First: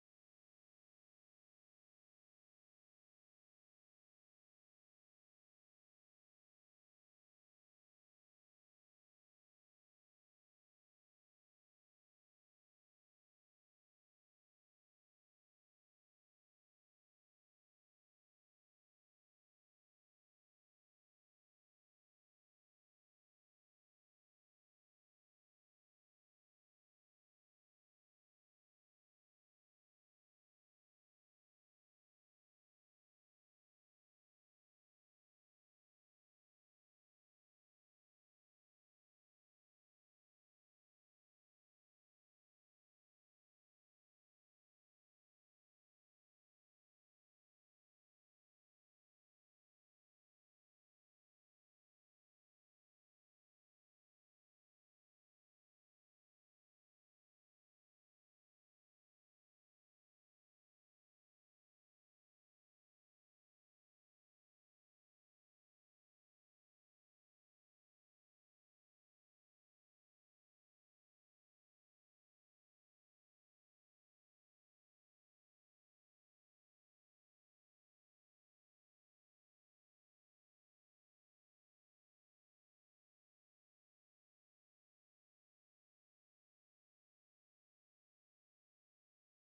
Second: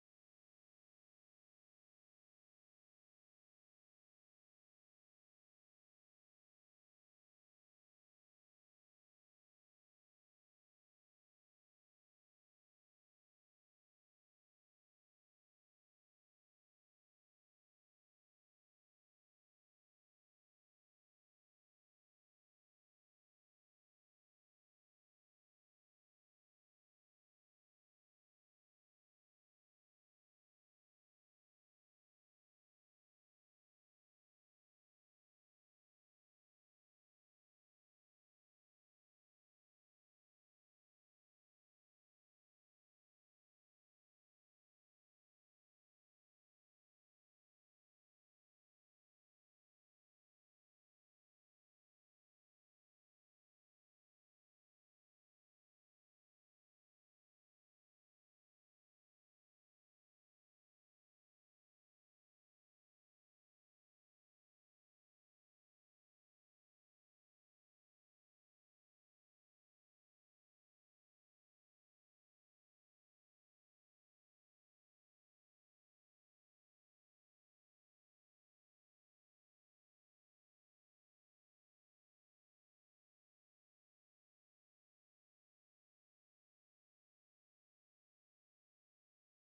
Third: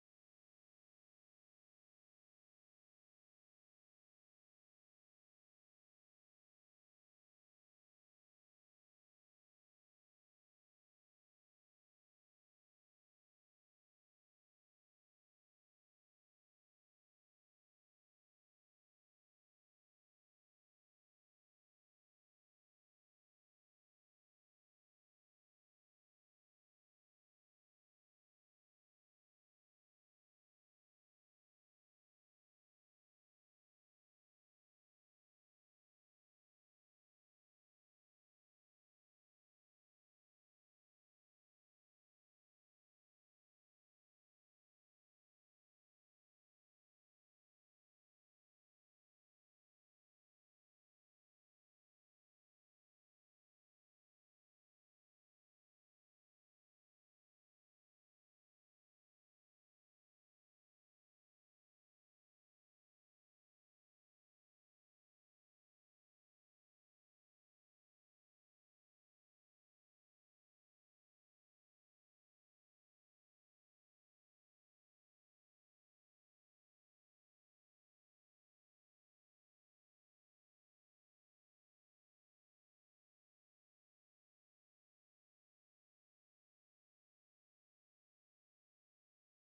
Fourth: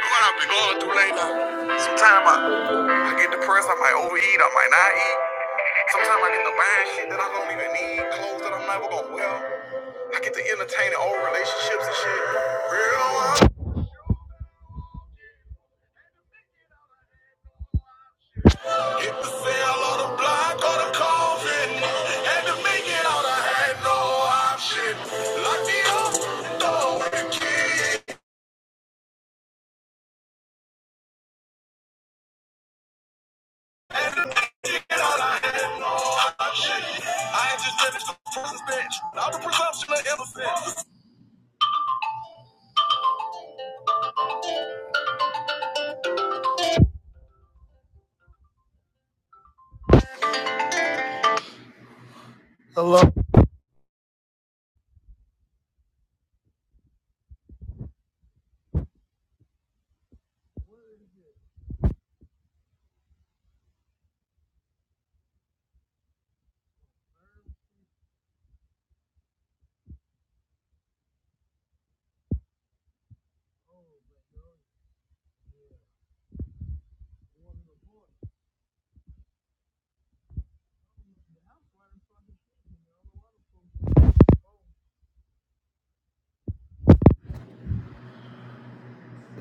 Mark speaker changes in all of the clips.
Speaker 1: What I've been going through lately. Sometimes I, I get depressed, I might overeat, I might not eat. Sometimes I get to buying shit that I don't even need, clothes that I'm never gonna wear. I get to entertaining old relationships and shit. Real one. Hit the sale on the block or the coffin. Had to make it out, I had no option. Lock me up, throw away the key. I just let it-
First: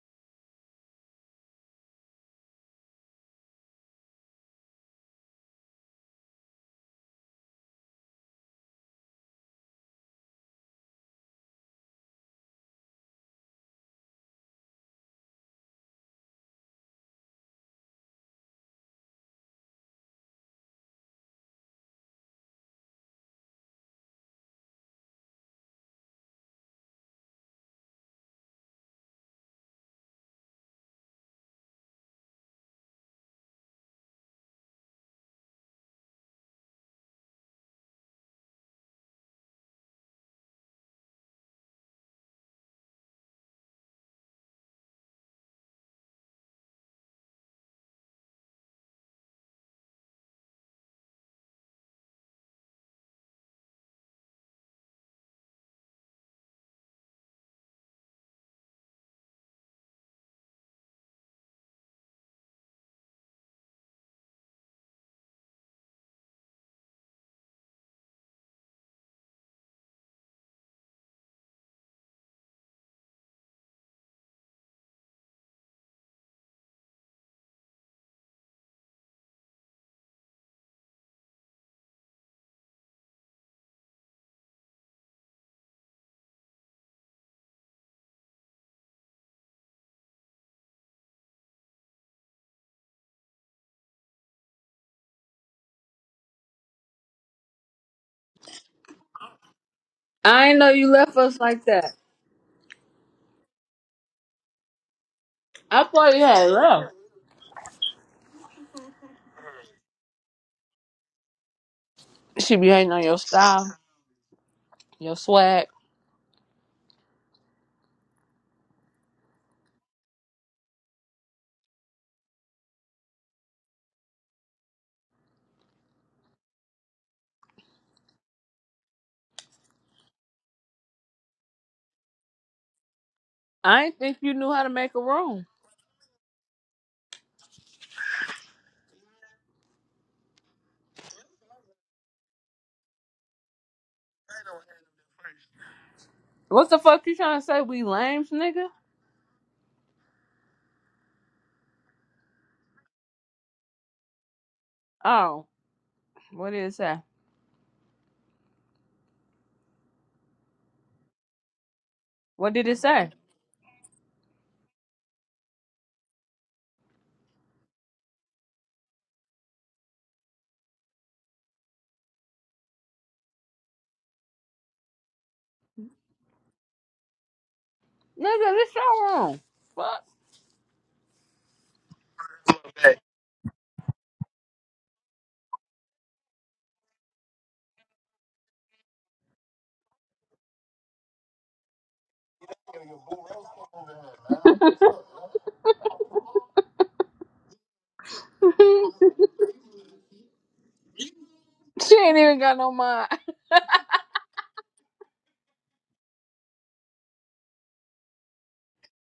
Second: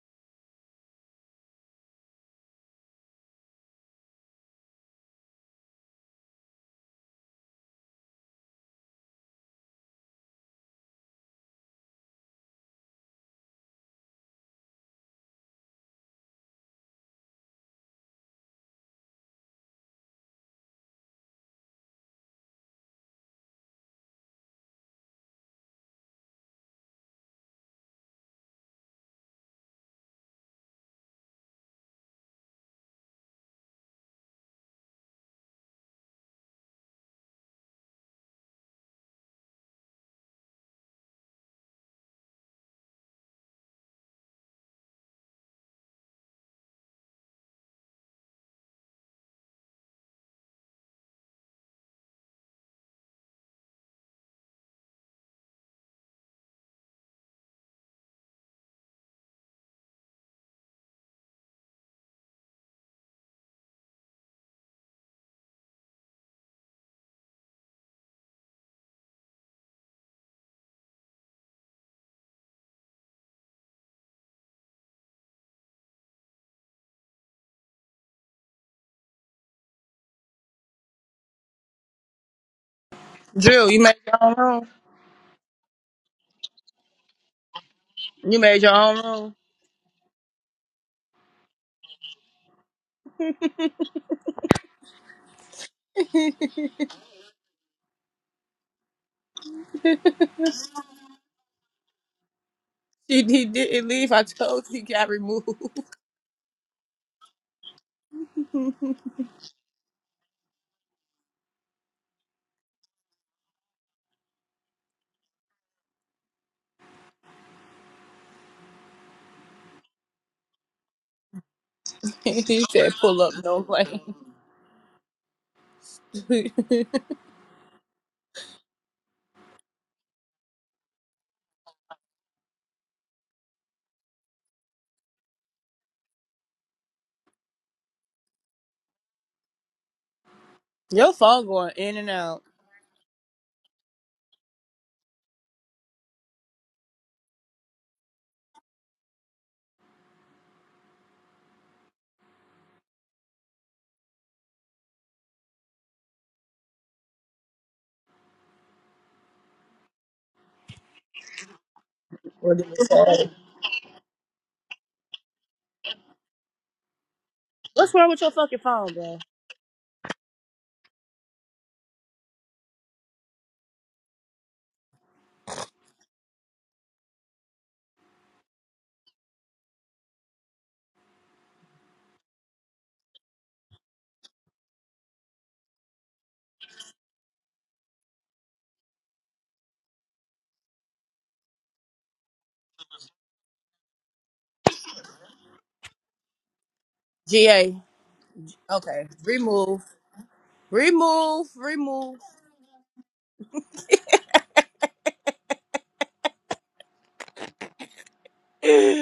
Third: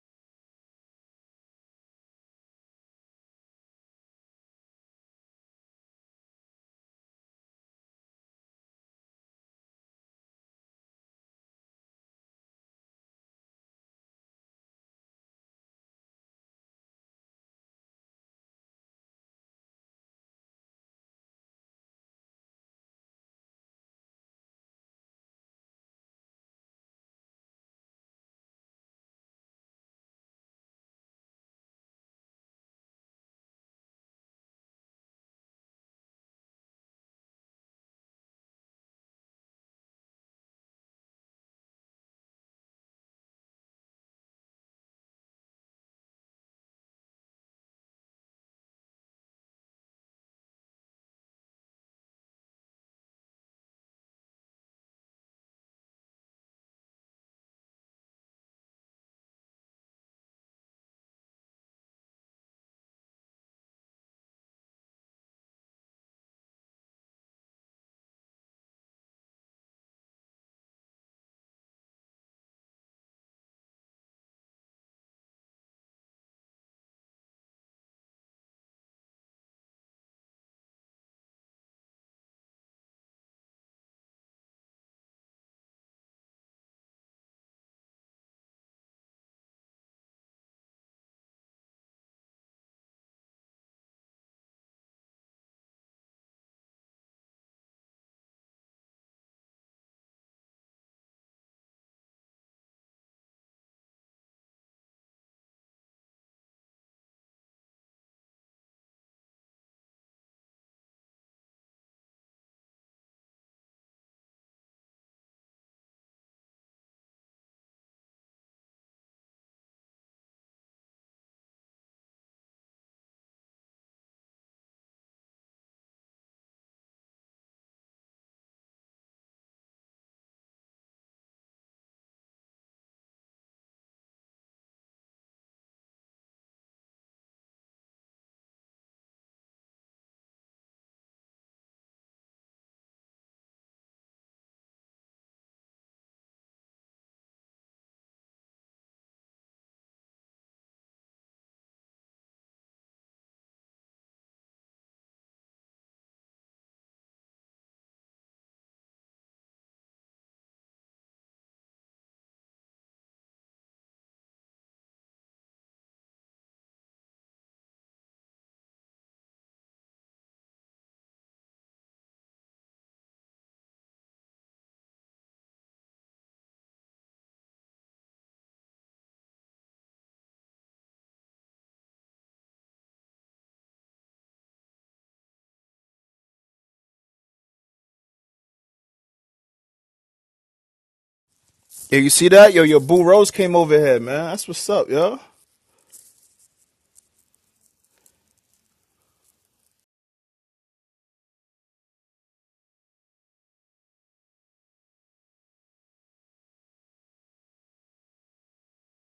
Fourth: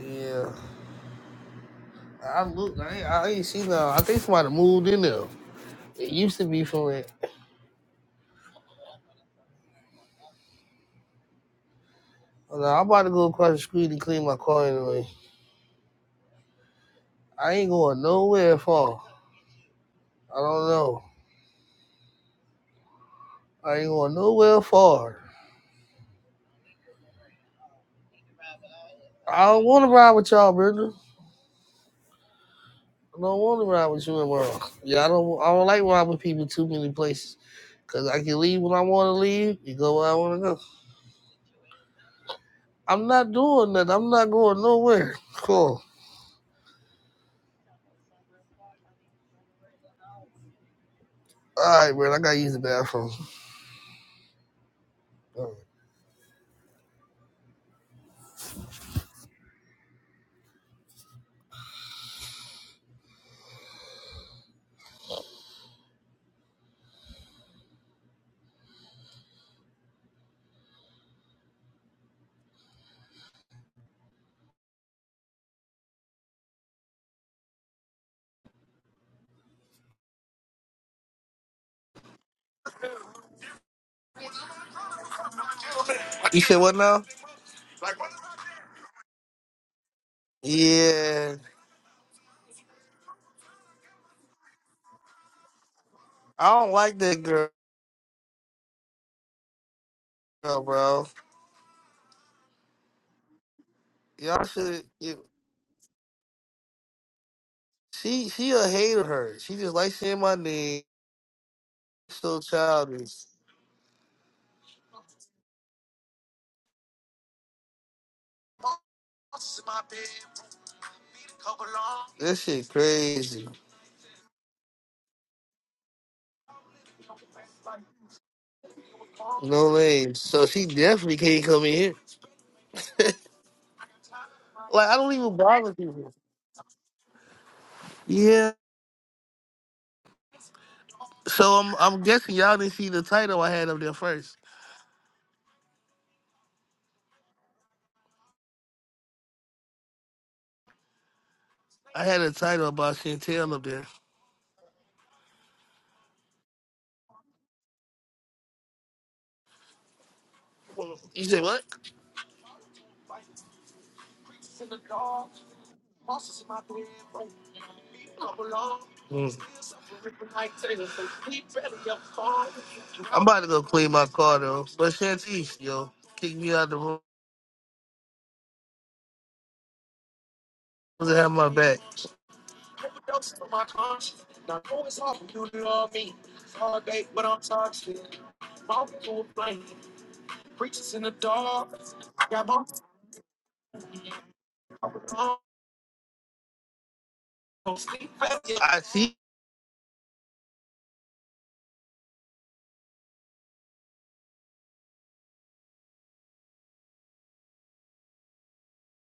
Speaker 1: yeah, I look. I ain't, I ain't seen that. I think somebody moved in there. It used to be for it. Well, nah, I'm about to go across the street and clean my car anyway. I ain't going nowhere far. I don't know. I ain't going nowhere far. I don't want to ride with y'all, Brenda. I don't want to ride with you and Merle. Yeah, I don't. I don't like riding with people too many places. Cause I can leave when I want to leave. You go where I want to go. I'm not doing that. I'm not going nowhere. Cool. All right, Brenda. I gotta use the bathroom. All
Speaker 2: Drew, you made your own room.
Speaker 1: right. You said what now?
Speaker 2: You made your own room.
Speaker 1: Yeah, I don't like that girl,
Speaker 3: I didn't know you
Speaker 1: bro.
Speaker 3: left us like that.
Speaker 2: He, he didn't leave. I
Speaker 1: Y'all
Speaker 2: told you he got
Speaker 1: should.
Speaker 2: removed.
Speaker 3: I thought you had left.
Speaker 1: She she a hater. Her she just likes saying my name. So
Speaker 3: She be hating on your
Speaker 1: childish.
Speaker 3: style, your swag.
Speaker 1: This
Speaker 2: he
Speaker 1: shit
Speaker 2: said, "Pull up,
Speaker 1: crazy.
Speaker 2: no blame."
Speaker 1: No way. So she definitely can't come in here.
Speaker 3: I didn't think you knew how to
Speaker 1: Like
Speaker 3: make
Speaker 1: I
Speaker 3: a
Speaker 1: don't even
Speaker 3: room.
Speaker 1: bother people. Yeah.
Speaker 2: your phone
Speaker 1: So
Speaker 2: going
Speaker 1: I'm
Speaker 2: in
Speaker 1: I'm
Speaker 2: and
Speaker 1: guessing
Speaker 2: out.
Speaker 1: y'all didn't see the title I had up there first.
Speaker 3: What the fuck you trying to say? We lames, nigga?
Speaker 1: I had a title about Chantel up there.
Speaker 3: Oh, what did it say?
Speaker 1: You say what?
Speaker 3: What
Speaker 2: What
Speaker 3: did
Speaker 2: did
Speaker 3: it
Speaker 2: it
Speaker 3: say?
Speaker 2: say? What's wrong with your fucking phone, bro?
Speaker 1: Mm. I'm about to go clean my car though. But Chantel, yo, kick me out the room.
Speaker 3: Nigga, this your room. Fuck.
Speaker 1: Doesn't have my back.
Speaker 4: Yo, you see that? Yo, your boo Rose came over here, man. That's what's up, yo.
Speaker 2: GA.
Speaker 1: I
Speaker 2: Okay,
Speaker 1: see
Speaker 2: remove, remove,
Speaker 3: she
Speaker 2: remove.
Speaker 3: ain't even got no mind.